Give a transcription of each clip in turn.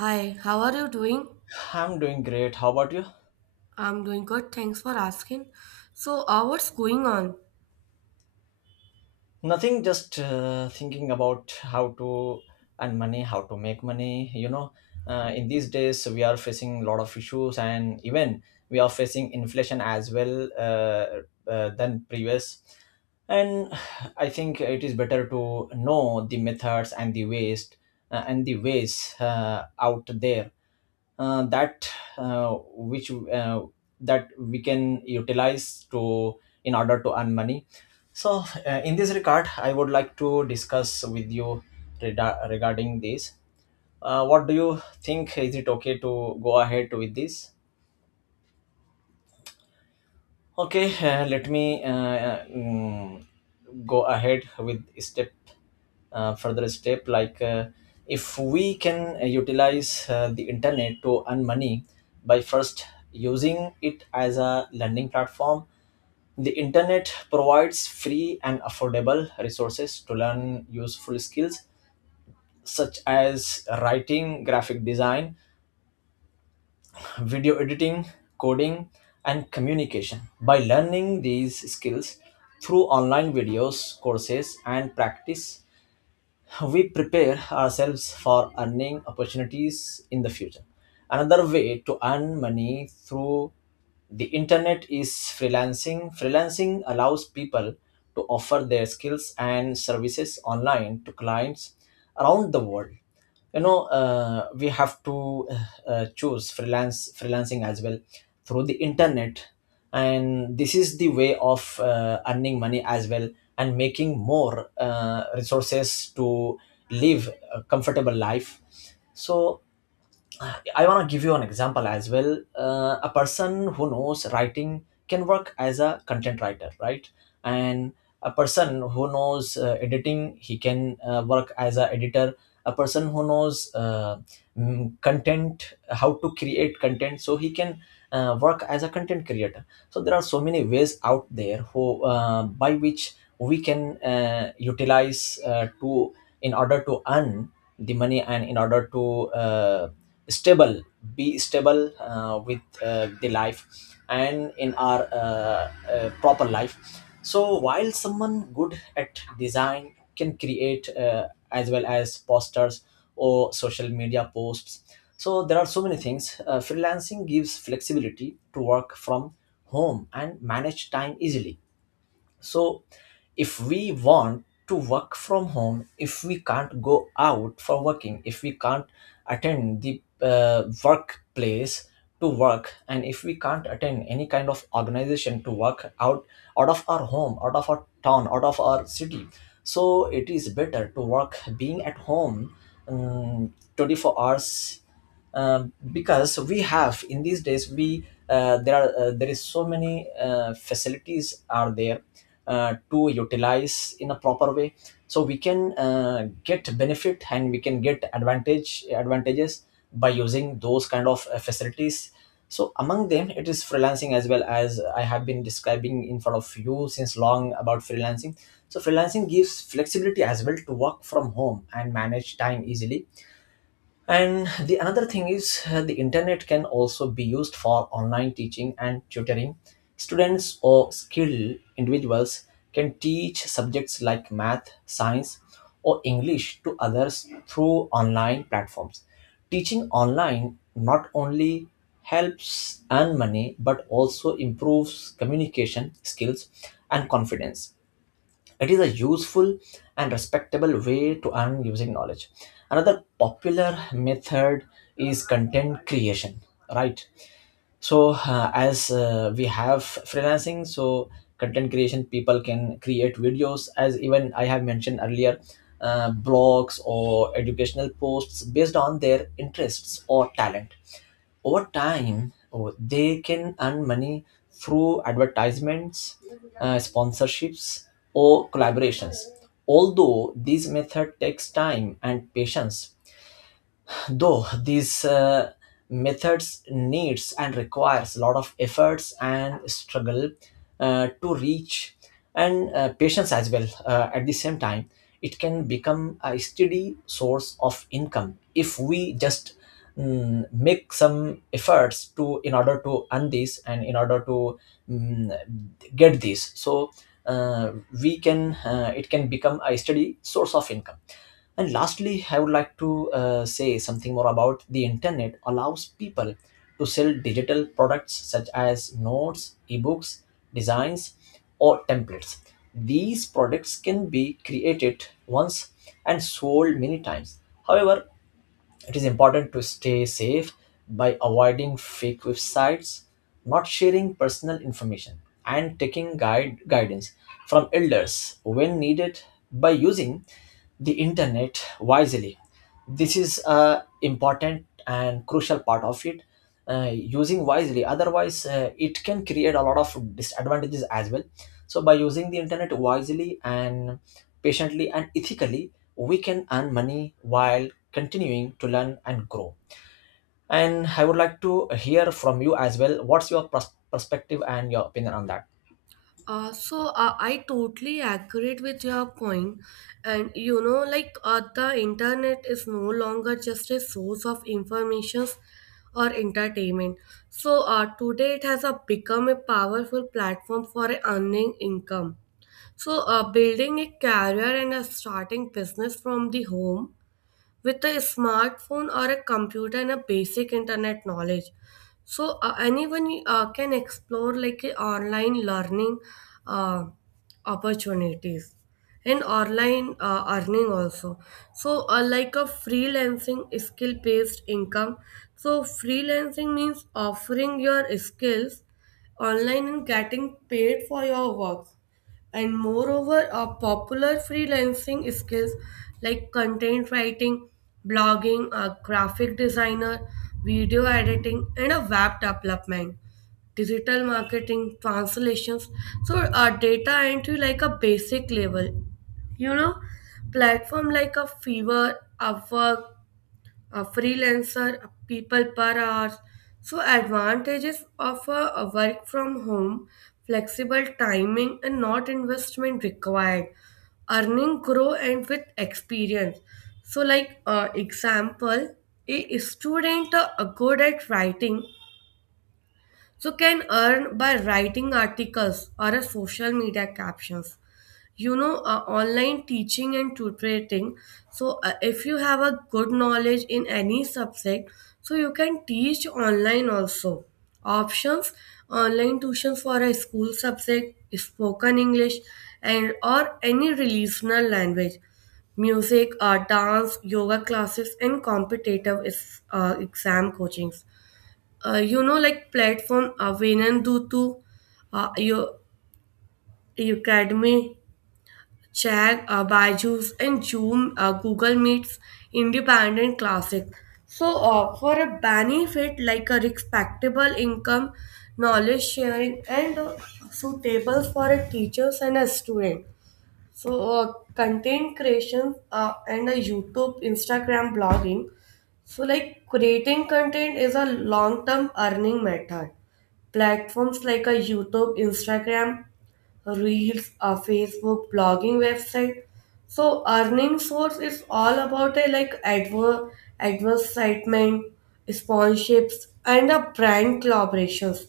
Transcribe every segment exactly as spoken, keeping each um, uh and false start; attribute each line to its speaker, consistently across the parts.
Speaker 1: Hi, how are you doing?
Speaker 2: I'm doing great. How about you?
Speaker 1: I'm doing good, thanks for asking. So, uh, what's going on?
Speaker 2: Nothing, just uh, thinking about how to earn money, how to make money. You know, uh, in these days, we are facing a lot of issues, and even we are facing inflation as well uh, uh, than previous. And I think it is better to know the methods and the ways uh, and the ways uh, out there uh, that uh, which uh, that we can utilize to in order to earn money, so uh, in this regard, I would like to discuss with you reda- regarding this. Uh, what do you think, is it okay to go ahead with this? Okay, uh, let me uh, uh, mm, go ahead with step, uh, further step, like uh, if we can uh, utilize uh, the internet to earn money by first using it as a learning platform. The internet provides free and affordable resources to learn useful skills such as writing, graphic design, video editing, coding, and communication. By learning these skills through online videos, courses, and practice, we prepare ourselves for earning opportunities in the future. Another way to earn money through the internet is freelancing. Freelancing allows people to offer their skills and services online to clients around the world. You know, uh, we have to uh, uh, choose freelance freelancing as well through the internet, and this is the way of uh, earning money as well, and making more uh, resources to live a comfortable life. So I want to give you an example as well. Uh, a person who knows writing can work as a content writer, right? And a person who knows uh, editing, he can uh, work as a editor. A person who knows uh, mm, content, how to create content, so he can uh, work as a content creator. So there are so many ways out there who uh, by which we can uh, utilize uh, to in order to earn the money, and in order to uh, stable, be stable uh, with uh, the life and in our uh, uh, proper life. So while someone good at design can create uh, as well as posters or social media posts, so there are so many things. Uh, freelancing gives flexibility to work from home and manage time easily. So if we want to work from home, if we can't go out for working, if we can't attend the uh, workplace to work, and if we can't attend any kind of organization to work out, out of our home, out of our town, out of our city, so it is better to work being at home um, twenty-four hours, um, because we have, in these days, we uh, there are uh, there is so many uh, facilities are there uh, to utilize in a proper way, so we can uh, get benefit and we can get advantage advantages by using those kind of uh, facilities. So among them, it is freelancing, as well as I have been describing in front of you since long about freelancing. So freelancing gives flexibility as well to work from home and manage time easily. And the another thing is, uh, the internet can also be used for online teaching and tutoring. Students or skilled individuals can teach subjects like math, science, or English to others through online platforms. Teaching online not only helps earn money but also improves communication skills and confidence. It is a useful and respectable way to earn using knowledge. Another popular method is content creation, right? So, uh, as uh, we have freelancing, so content creation, people can create videos, as even I have mentioned earlier, uh, blogs or educational posts based on their interests or talent. Over time, oh, they can earn money through advertisements, uh, sponsorships, or collaborations. Although this method takes time and patience, though these uh, methods needs and requires a lot of efforts and struggle uh, to reach, and uh, patience as well uh, at the same time, it can become a steady source of income if we just mm, make some efforts to in order to earn this and in order to mm, get this. So uh, we can uh, it can become a steady source of income. And lastly, I would like to uh, say something more about the internet allows people to sell digital products such as notes, ebooks, designs, or templates. These products can be created once and sold many times. However, it is important to stay safe by avoiding fake websites, not sharing personal information, and taking guide guidance from elders when needed. By using the internet wisely, this is a important and crucial part of it, uh, using wisely, otherwise uh, it can create a lot of disadvantages as well. So by using the internet wisely and patiently and ethically, we can earn money while continuing to learn and grow. And I would like to hear from you as well, what's your pers- perspective and your opinion on that?
Speaker 1: Uh, so, uh, I totally agree with your point, point. and you know, like uh, the internet is no longer just a source of information or entertainment. So, uh, today it has uh, become a powerful platform for earning income. So, uh, building a career and uh, starting business from the home with a smartphone or a computer and a basic internet knowledge, so uh, anyone uh, can explore like uh, online learning uh, opportunities and online uh, earning also. So uh, like a freelancing skill based income, so freelancing means offering your skills online and getting paid for your work. And moreover are popular freelancing skills like content writing, blogging, a graphic designer, video editing, and a web development, digital marketing, translations. So uh, data entry, like a basic level, you know, platform like a fever, upwork, a freelancer, a people per hour. So advantages of a, a work from home, flexible timing and not investment required, earning grow and with experience. So like uh, example, a student uh, uh, good at writing, so can earn by writing articles or a social media captions, you know. Uh, online teaching and tutoring. So uh, if you have a good knowledge in any subject, so you can teach online also. Options, online tuitions for a school subject, spoken english and or any regional language, music, uh, dance, yoga classes and competitive is, uh, exam coachings. Uh, you know, like platform, uh, Venan Dutu, uh, your academy, Chag, uh, Byju's, and Zoom, uh, Google Meets, Independent Classic. So, uh, for a benefit, like a respectable income, knowledge sharing, and uh, suitable for a teachers and a student. So, uh, content creation uh, and a YouTube, Instagram blogging. So, like creating content is a long term earning method. Platforms like a YouTube, Instagram, Reels, a Facebook, blogging website. So earning source is all about a, like adver advertisement, sponsorships, and a brand collaborations.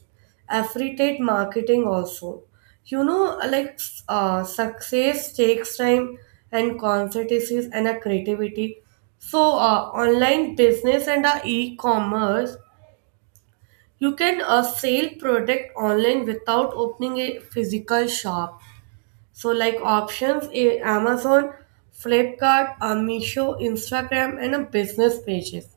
Speaker 1: Affiliate marketing also. You know, like uh, success takes time and consistency and a creativity. So uh, online business and uh, e-commerce, you can uh, sell product online without opening a physical shop. So like options, eh, Amazon, Flipkart, uh, Meesho, Instagram and a business pages,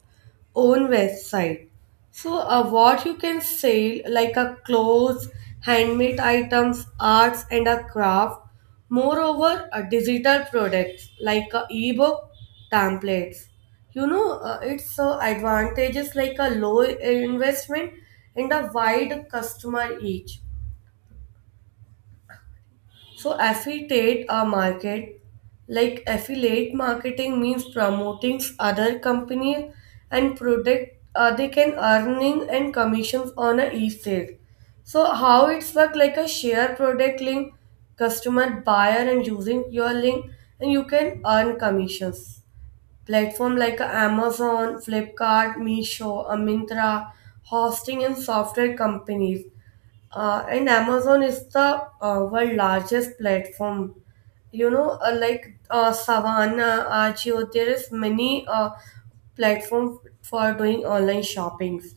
Speaker 1: own website. So uh, what you can sell, like a clothes, handmade items, arts and a craft. Moreover, uh, digital products like a ebook, templates. You know, uh, its uh, advantages like a low investment and a wide customer reach. So affiliate a market, like affiliate marketing means promoting other company and product, uh, they can earning and commissions on a e-sale. So how it's work, like a share product link, customer buyer and using your link and you can earn commissions. Platform like a Amazon, Flipkart, Meesho, a Myntra, hosting and software companies, uh, and Amazon is the uh, world largest platform. You know, uh, like uh, Savannah, Ajio, there is many uh, platform for doing online shoppings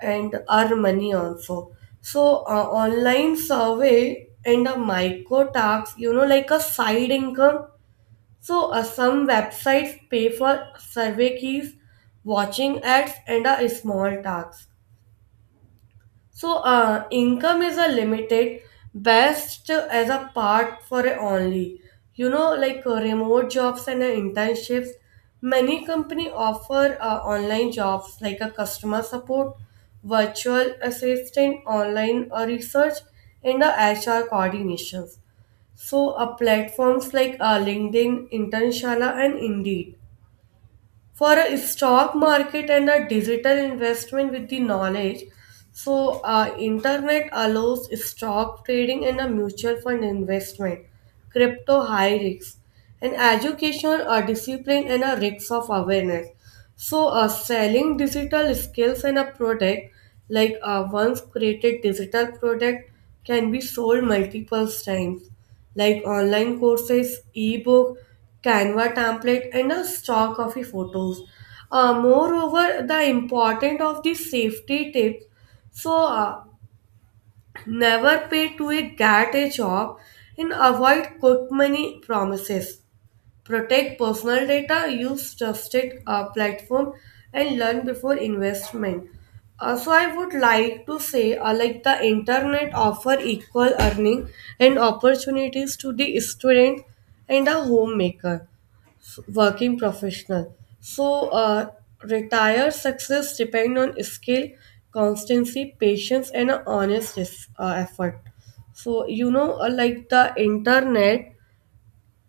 Speaker 1: and earn money also. So uh, online survey and a micro tax, you know, like a side income. So uh, some websites pay for survey keys, watching ads, and a small tax. So, uh, income is a limited, best as a part for a only. You know, like uh, remote jobs and uh, internships. Many company offer uh, online jobs like a customer support, virtual assistant, online uh, research, and uh, H R coordinations. So, uh, platforms like uh, LinkedIn, Internshala, and Indeed for a stock market and a digital investment with the knowledge. So uh, internet allows stock trading and a mutual fund investment, crypto high risk and education, uh, discipline and a risk of awareness. So uh, selling digital skills and a product, like uh, once created digital product can be sold multiple times, like online courses, ebook, Canva template, and a stock of the photos. Uh, moreover, the important of the safety tips. So uh, never pay to a get a job and avoid quick money promises, protect personal data, use trusted uh, platform, and learn before investment. Uh, so I would like to say, uh, like the internet offer equal earning and opportunities to the student and a homemaker, s- working professional. So uh, retired success depend on skill, constancy, patience, and a honest es- uh, effort. So you know, uh, like the internet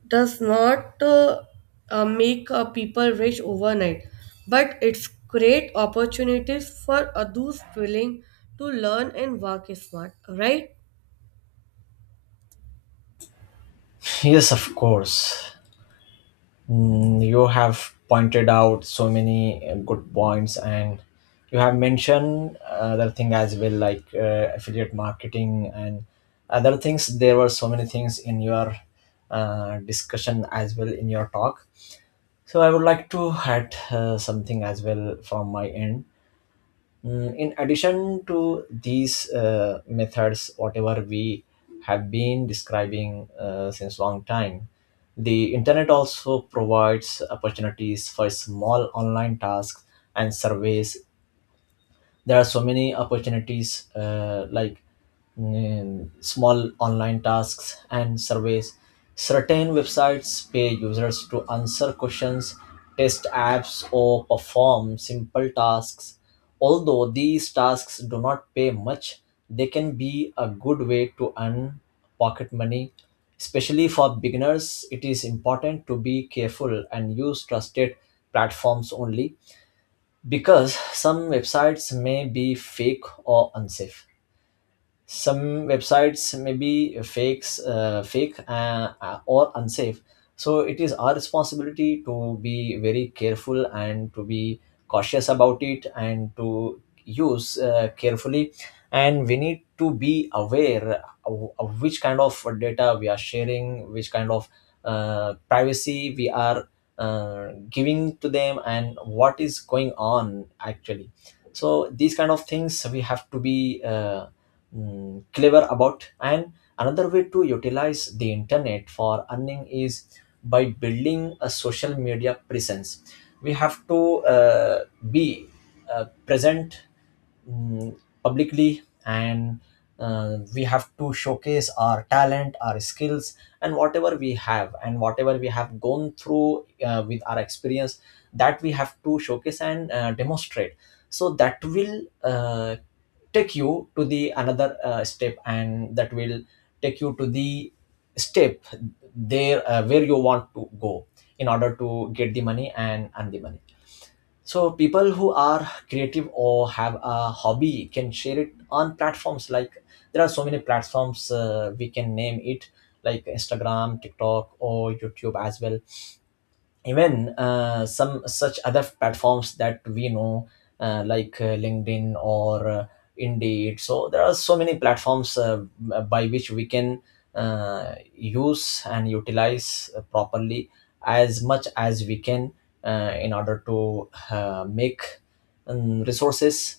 Speaker 1: does not uh, uh, make uh, people rich overnight, but it's great opportunities for uh, those willing to learn and work smart, right?
Speaker 2: Yes, of course. Mm, you have pointed out so many uh, good points, and you have mentioned other thing as well, like uh, affiliate marketing and other things. There were so many things in your uh, discussion as well, in your talk. So I would like to add uh, something as well from my end. Mm, in addition to these uh, methods, whatever we have been describing uh, since long time, the internet also provides opportunities for small online tasks and surveys. There are so many opportunities uh, like mm, small online tasks and surveys. Certain websites pay users to answer questions, test apps, or perform simple tasks. Although these tasks do not pay much, they can be a good way to earn pocket money, especially for beginners. It is important to be careful and use trusted platforms only, because some websites may be fake or unsafe. Some websites may be fakes uh, fake uh, uh, or unsafe. So it is our responsibility to be very careful and to be cautious about it, and to use uh, carefully. And we need to be aware of, of which kind of data we are sharing, which kind of uh, privacy we are uh, giving to them, and what is going on actually. So these kind of things we have to be uh, mm, clever about. And another way to utilize the internet for earning is by building a social media presence. We have to uh, be uh, present, mm, publicly, and uh, we have to showcase our talent, our skills, and whatever we have, and whatever we have gone through uh, with our experience, that we have to showcase and uh, demonstrate. So that will uh, take you to the another uh, step, and that will take you to the step there uh, where you want to go in order to get the money and earn the money. So people who are creative or have a hobby can share it on platforms like, there are so many platforms uh, we can name it, like Instagram, TikTok, or YouTube as well. Even uh, some such other platforms that we know, uh, like uh, LinkedIn or uh, Indeed. So there are so many platforms uh, by which we can uh, use and utilize uh, properly as much as we can uh, in order to uh, make um, resources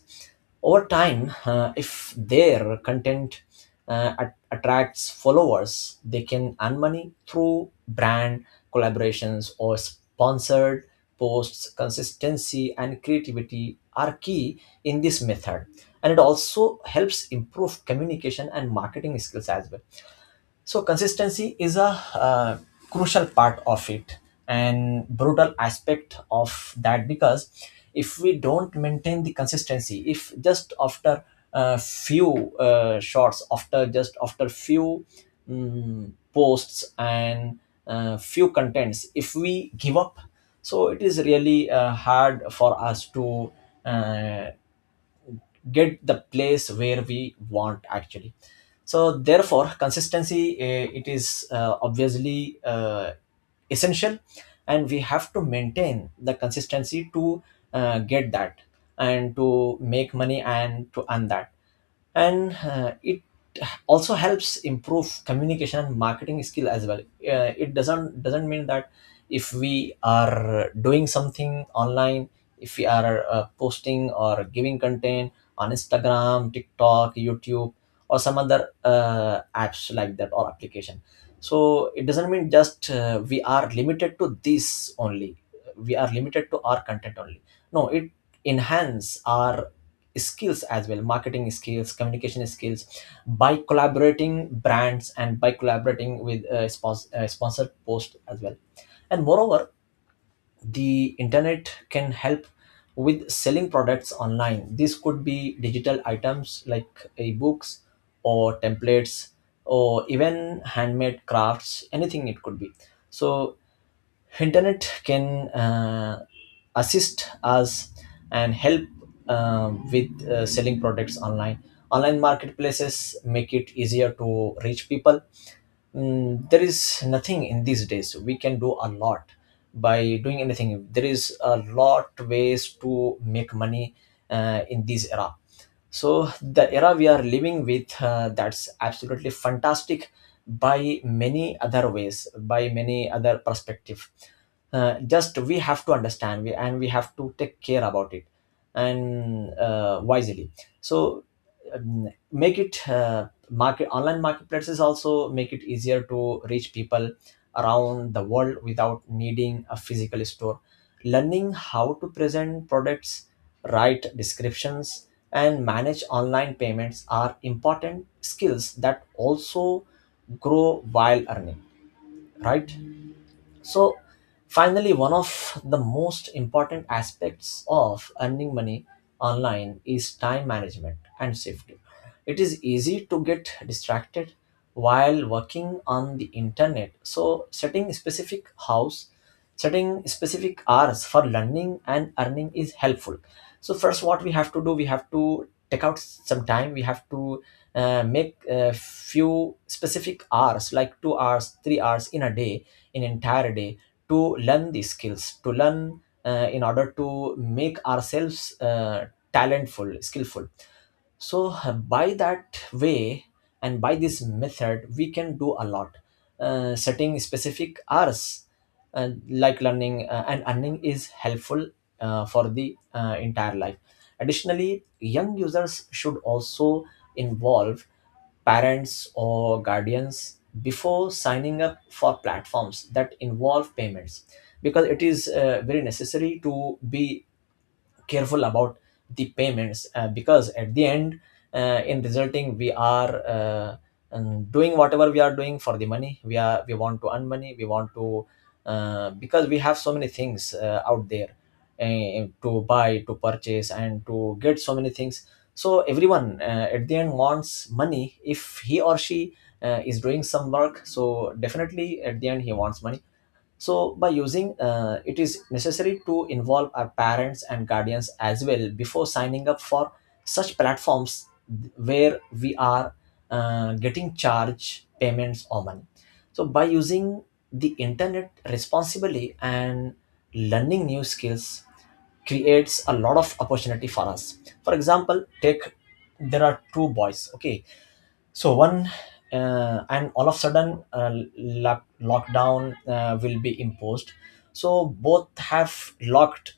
Speaker 2: over time. Uh, if their content uh, at- attracts followers, they can earn money through brand collaborations or sponsored posts. Consistency and creativity are key in this method, and it also helps improve communication and marketing skills as well. So consistency is a uh, crucial part of it and brutal aspect of that, because if we don't maintain the consistency, if just after a few uh, shots, after just after few mm, posts and uh, few contents if we give up, so it is really uh, hard for us to uh, get the place where we want actually. So therefore consistency, eh, it is uh, obviously uh, essential, and we have to maintain the consistency to uh, get that, and to make money and to earn that. And uh, it also helps improve communication and marketing skill as well. Uh, it doesn't doesn't mean that if we are doing something online, if we are uh, posting or giving content on Instagram, TikTok, YouTube, or some other uh, apps like that or application, so it doesn't mean just uh, we are limited to this only, we are limited to our content only. No, it enhance our skills as well, marketing skills, communication skills, by collaborating brands and by collaborating with uh, spons- uh, sponsored post as well. And moreover, the internet can help with selling products online. This could be digital items like ebooks or templates, or even handmade crafts, anything it could be. So internet can uh, assist us and help um, with uh, selling products online. Online marketplaces make it easier to reach people. Mm, there is nothing in these days we can Do a lot by doing anything. There is a lot ways to make money uh, in this era. So the era we are living with, uh, that's absolutely fantastic, by many other ways, by many other perspective. Uh, just we have to understand we, and we have to take care about it, and uh, wisely. So um, make it uh, market online marketplaces also make it easier to reach people around the world without needing a physical store. Learning how to present products, write descriptions, and manage online payments are important skills that also grow while earning, right? So, finally, one of the most important aspects of earning money online is time management and safety. It is easy to get distracted while working on the internet. So, setting specific hours, setting specific hours for learning and earning is helpful. So, first, what we have to do, we have to take out some time, we have to uh, make a few specific hours like two hours, three hours in a day, in entire day, to learn these skills to learn, uh, in order to make ourselves, uh, talentful, skillful. So, uh, by that way and by this method we can do a lot. Uh, setting specific hours and like learning uh, and earning is helpful uh, for the uh, entire life. Additionally, young users should also involve parents or guardians before signing up for platforms that involve payments, because it is uh, very necessary to be careful about the payments, uh, because at the end, uh, in resulting, we are uh, um, doing whatever we are doing for the money. We are we want to earn money, we want to, uh, because we have so many things uh, out there, uh, to buy, to purchase, and to get so many things. So everyone, uh, at the end, wants money. If he or she uh, is doing some work, so definitely at the end he wants money. So by using uh, it is necessary to involve our parents and guardians as well before signing up for such platforms where we are uh, getting charge payments or money. So by using the internet responsibly and learning new skills creates a lot of opportunity for us. For example, take, there are two boys, okay. So one, uh, and all of a sudden uh, lock, lockdown uh, will be imposed. So both have locked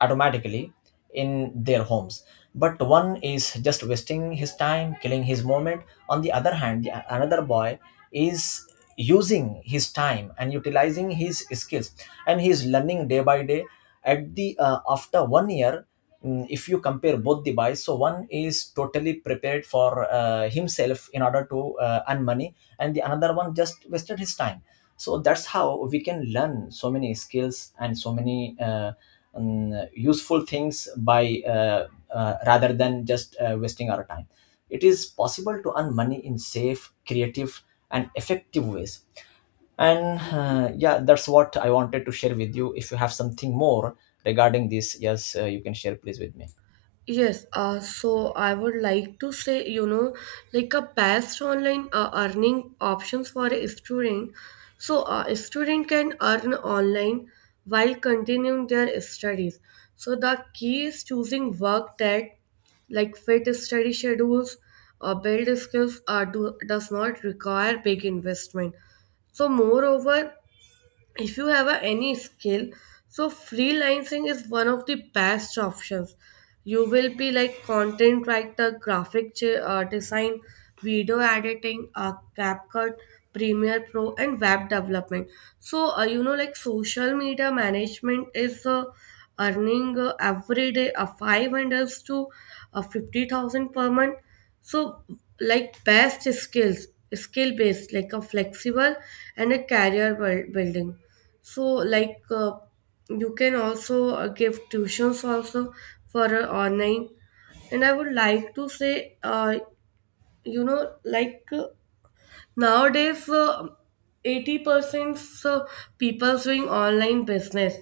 Speaker 2: automatically in their homes. But one is just wasting his time, killing his moment. On the other hand, the, another boy is using his time and utilizing his skills, and he is learning day by day. At the uh, After one year, mm, if you compare both the buys, so one is totally prepared for uh, himself in order to uh, earn money, and the another one just wasted his time. So that's how we can learn so many skills and so many uh, mm, useful things by uh, uh, rather than just uh, wasting our time. It is possible to earn money in safe, creative, and effective ways. And uh, yeah, that's what I wanted to share with you. If you have something more regarding this, yes, uh, you can share, please, with me.
Speaker 1: Yes, uh, so I would like to say, you know, like a past online uh, earning options for a student. So uh, a student can earn online while continuing their studies. So the key is choosing work that like fit study schedules or build skills, uh, do, does not require big investment. So moreover, if you have a, any skill, so freelancing is one of the best options. You will be like content writer, graphic ch- uh, design, video editing, uh, capcut, premiere pro and web development. So uh, you know, like social media management is uh, earning uh, every day uh, five hundred to uh, fifty thousand per month. So, like best skills, skill based, like a flexible and a career buil- building. So, like uh, you can also uh, give tuitions also for uh, online. And I would like to say, uh, you know, like. uh, nowadays, uh, eighty percent uh, people doing online business.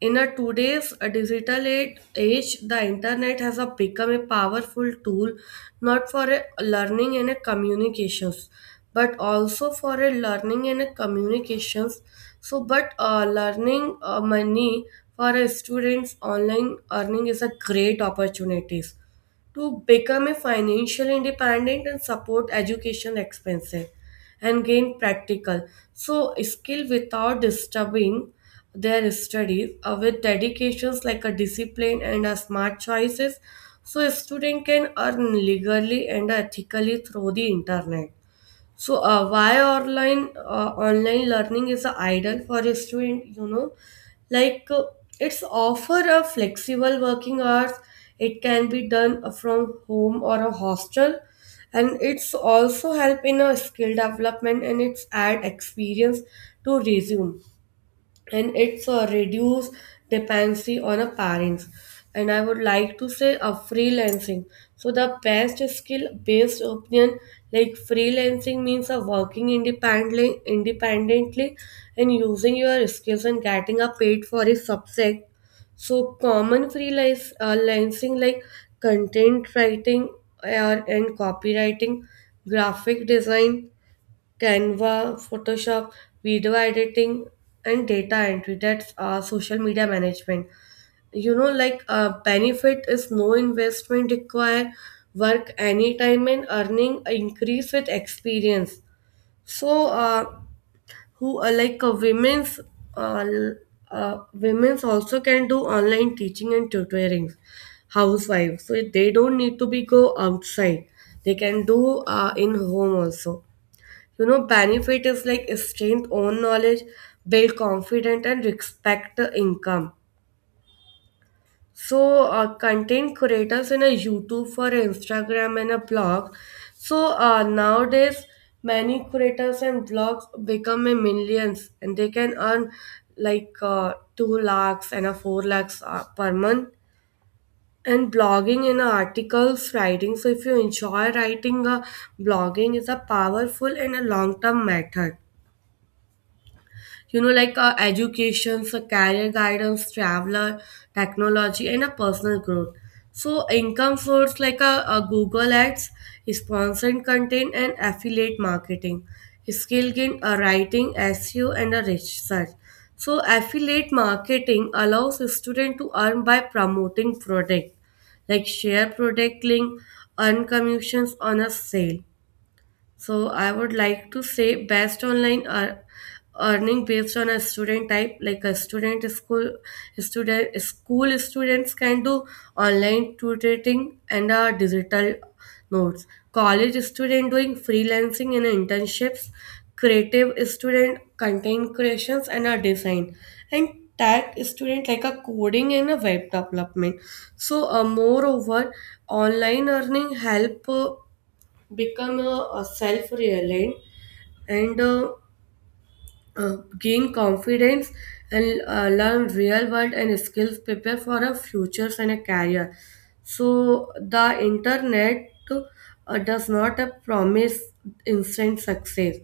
Speaker 1: In a today's uh, digital age, age, the internet has uh, become a powerful tool not for a learning and a communications, but also for a learning and a communications. So, but uh, learning uh, money for a students online earning is a great opportunities to become a financial independent and support education expenses and gain practical, so skill without disturbing their studies uh, with dedications like a discipline and a smart choices. So a student can earn legally and ethically through the internet. So uh, why online uh, online learning is an ideal for a student, you know, like uh, it's offer a flexible working hours. It can be done uh, from home or a hostel, and it's also help in a skill development and it's add experience to resume and it's a reduce dependency on a parents. And I would like to say a freelancing, so the best skill based opinion, like freelancing means a working independently independently and using your skills and getting a paid for a subject. So common freelance uh, lancing, like content writing or and copywriting, graphic design, Canva, Photoshop, video editing, and data entry. That's uh, social media management. You know, like uh, benefit is no investment required, work anytime and earning increase with experience. So, uh, who uh, like uh, women's uh, l- uh, women's also can do online teaching and tutoring, housewives. So they don't need to be go outside. They can do uh, in home also. You know, benefit is like strength, own knowledge, build confidence, and respect the income. So, uh, content creators in a YouTube for Instagram and a blog. So uh, nowadays, many creators and blogs become a millions, and they can earn like uh, two lakhs and a four lakhs uh, per month. And blogging in articles, writing. So if you enjoy writing, uh, blogging is a powerful and a long-term method. You know, like uh, education, so career guidance, traveler, technology and a personal growth. So income source like a, a google ads, sponsored content and affiliate marketing, skill gain a writing, seo and a research. So affiliate marketing allows a student to earn by promoting product, like share product link, earn commissions on a sale. So I would like to say best online are earning based on a student type, like a student school student school students can do online tutoring and uh, digital notes, college student doing freelancing and internships, creative student content creations and a design, and tech student like a coding and a web development. So uh, moreover online earning help uh, become uh, uh, self-reliant and uh, uh, gain confidence and uh, learn real world and skills prepare for a futures and a career. So the internet uh, does not uh, promise instant success,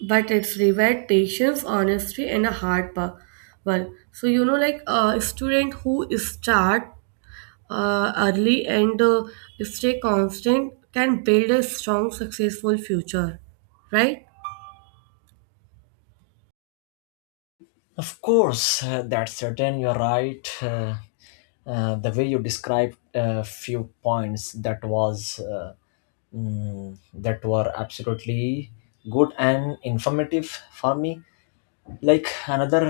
Speaker 1: but it's reward patience, honesty and a hard pa- work. So you know, like a student who start uh, early and uh, stay constant can build a strong, successful future, right?
Speaker 2: Of course, uh, that's certain. You're right. Uh, uh, the way you described a few points, that was uh, mm, that were absolutely good and informative for me. Like another,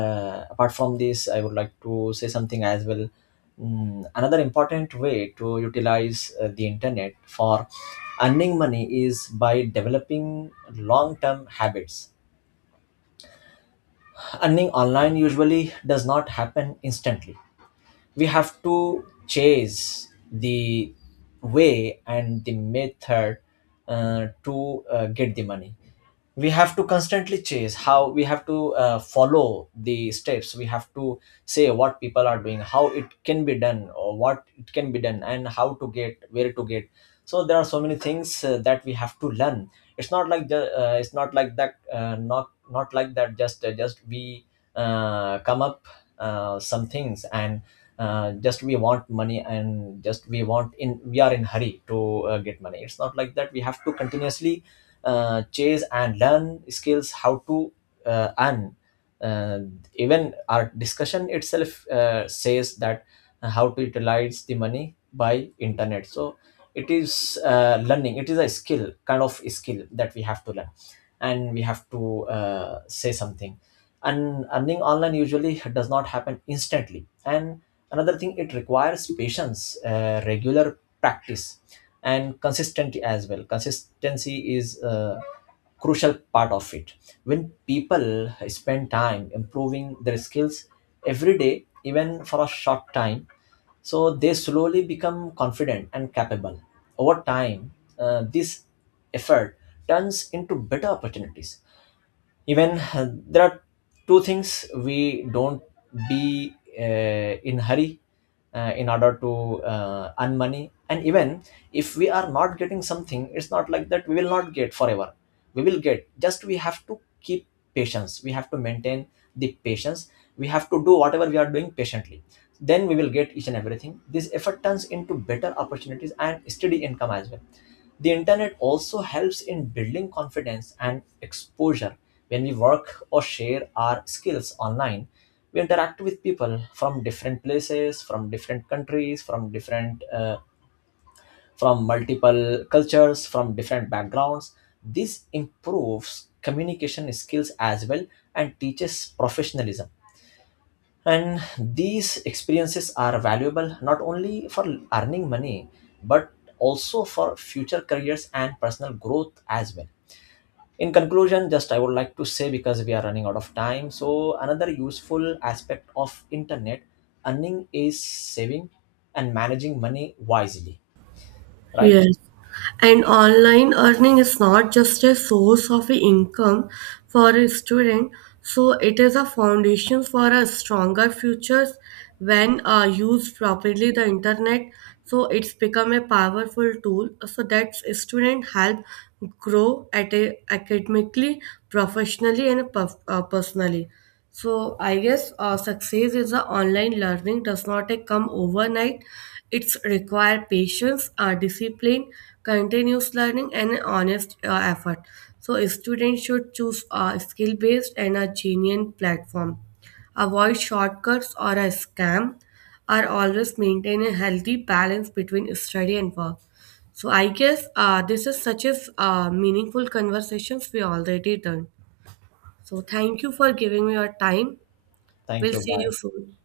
Speaker 2: uh, apart from this, I would like to say something as well. Mm, another important way to utilize uh, the internet for earning money is by developing long-term habits. Earning online usually does not happen instantly. We have to chase the way and the method uh, to uh, get the money. We have to constantly chase how, we have to uh, follow the steps, we have to say what people are doing, how it can be done or what it can be done, and how to get, where to get. So there are so many things uh, that we have to learn. It's not like the uh, it's not like that, uh, not not like that, just uh, just we uh, come up uh, some things, and uh, just we want money, and just we want in we are in hurry to uh, get money. It's not like that. We have to continuously uh, chase and learn skills how to uh, earn. uh, Even our discussion itself uh, says that uh, how to utilize the money by internet. So it is uh, learning, it is a skill, kind of skill, that we have to learn and we have to uh, say something. And earning online usually does not happen instantly, and another thing, it requires patience, uh, regular practice, and consistency as well. Consistency is a crucial part of it. When people spend time improving their skills every day, even for a short time, so they slowly become confident and capable over time. Uh, this effort turns into better opportunities. Even, uh, there are two things. We don't be uh, in hurry uh, in order to uh, earn money. And even if we are not getting something, it's not like that we will not get forever. We will get, just we have to keep patience, we have to maintain the patience. We have to do whatever we are doing patiently, then we will get each and everything. This effort turns into better opportunities and steady income as well. The internet also helps in building confidence and exposure. When we work or share our skills online, we interact with people from different places, from different countries, from different, uh, from multiple cultures, from different backgrounds. This improves communication skills as well and teaches professionalism. And these experiences are valuable not only for earning money, but also for future careers and personal growth as well. In conclusion, just I would like to say, because we are running out of time, so another useful aspect of internet earning is saving and managing money wisely. Right?
Speaker 1: Yes. And online earning is not just a source of income for a student, so it is a foundation for a stronger future when uh, used properly the internet. So it's become a powerful tool so that student help grow at a, academically, professionally and per, uh, personally. So I guess uh, success is a online learning does not uh, come overnight. It's require patience, uh, discipline, continuous learning, and an honest uh, effort. So a student should choose a skill based and a genuine platform. Avoid shortcuts or a scam. Are always maintain a healthy balance between study and work. So I guess uh, this is such as uh, meaningful conversations we already done. So thank you for giving me your time.
Speaker 2: Thank
Speaker 1: We'll
Speaker 2: you.
Speaker 1: see you
Speaker 2: Bye.
Speaker 1: soon.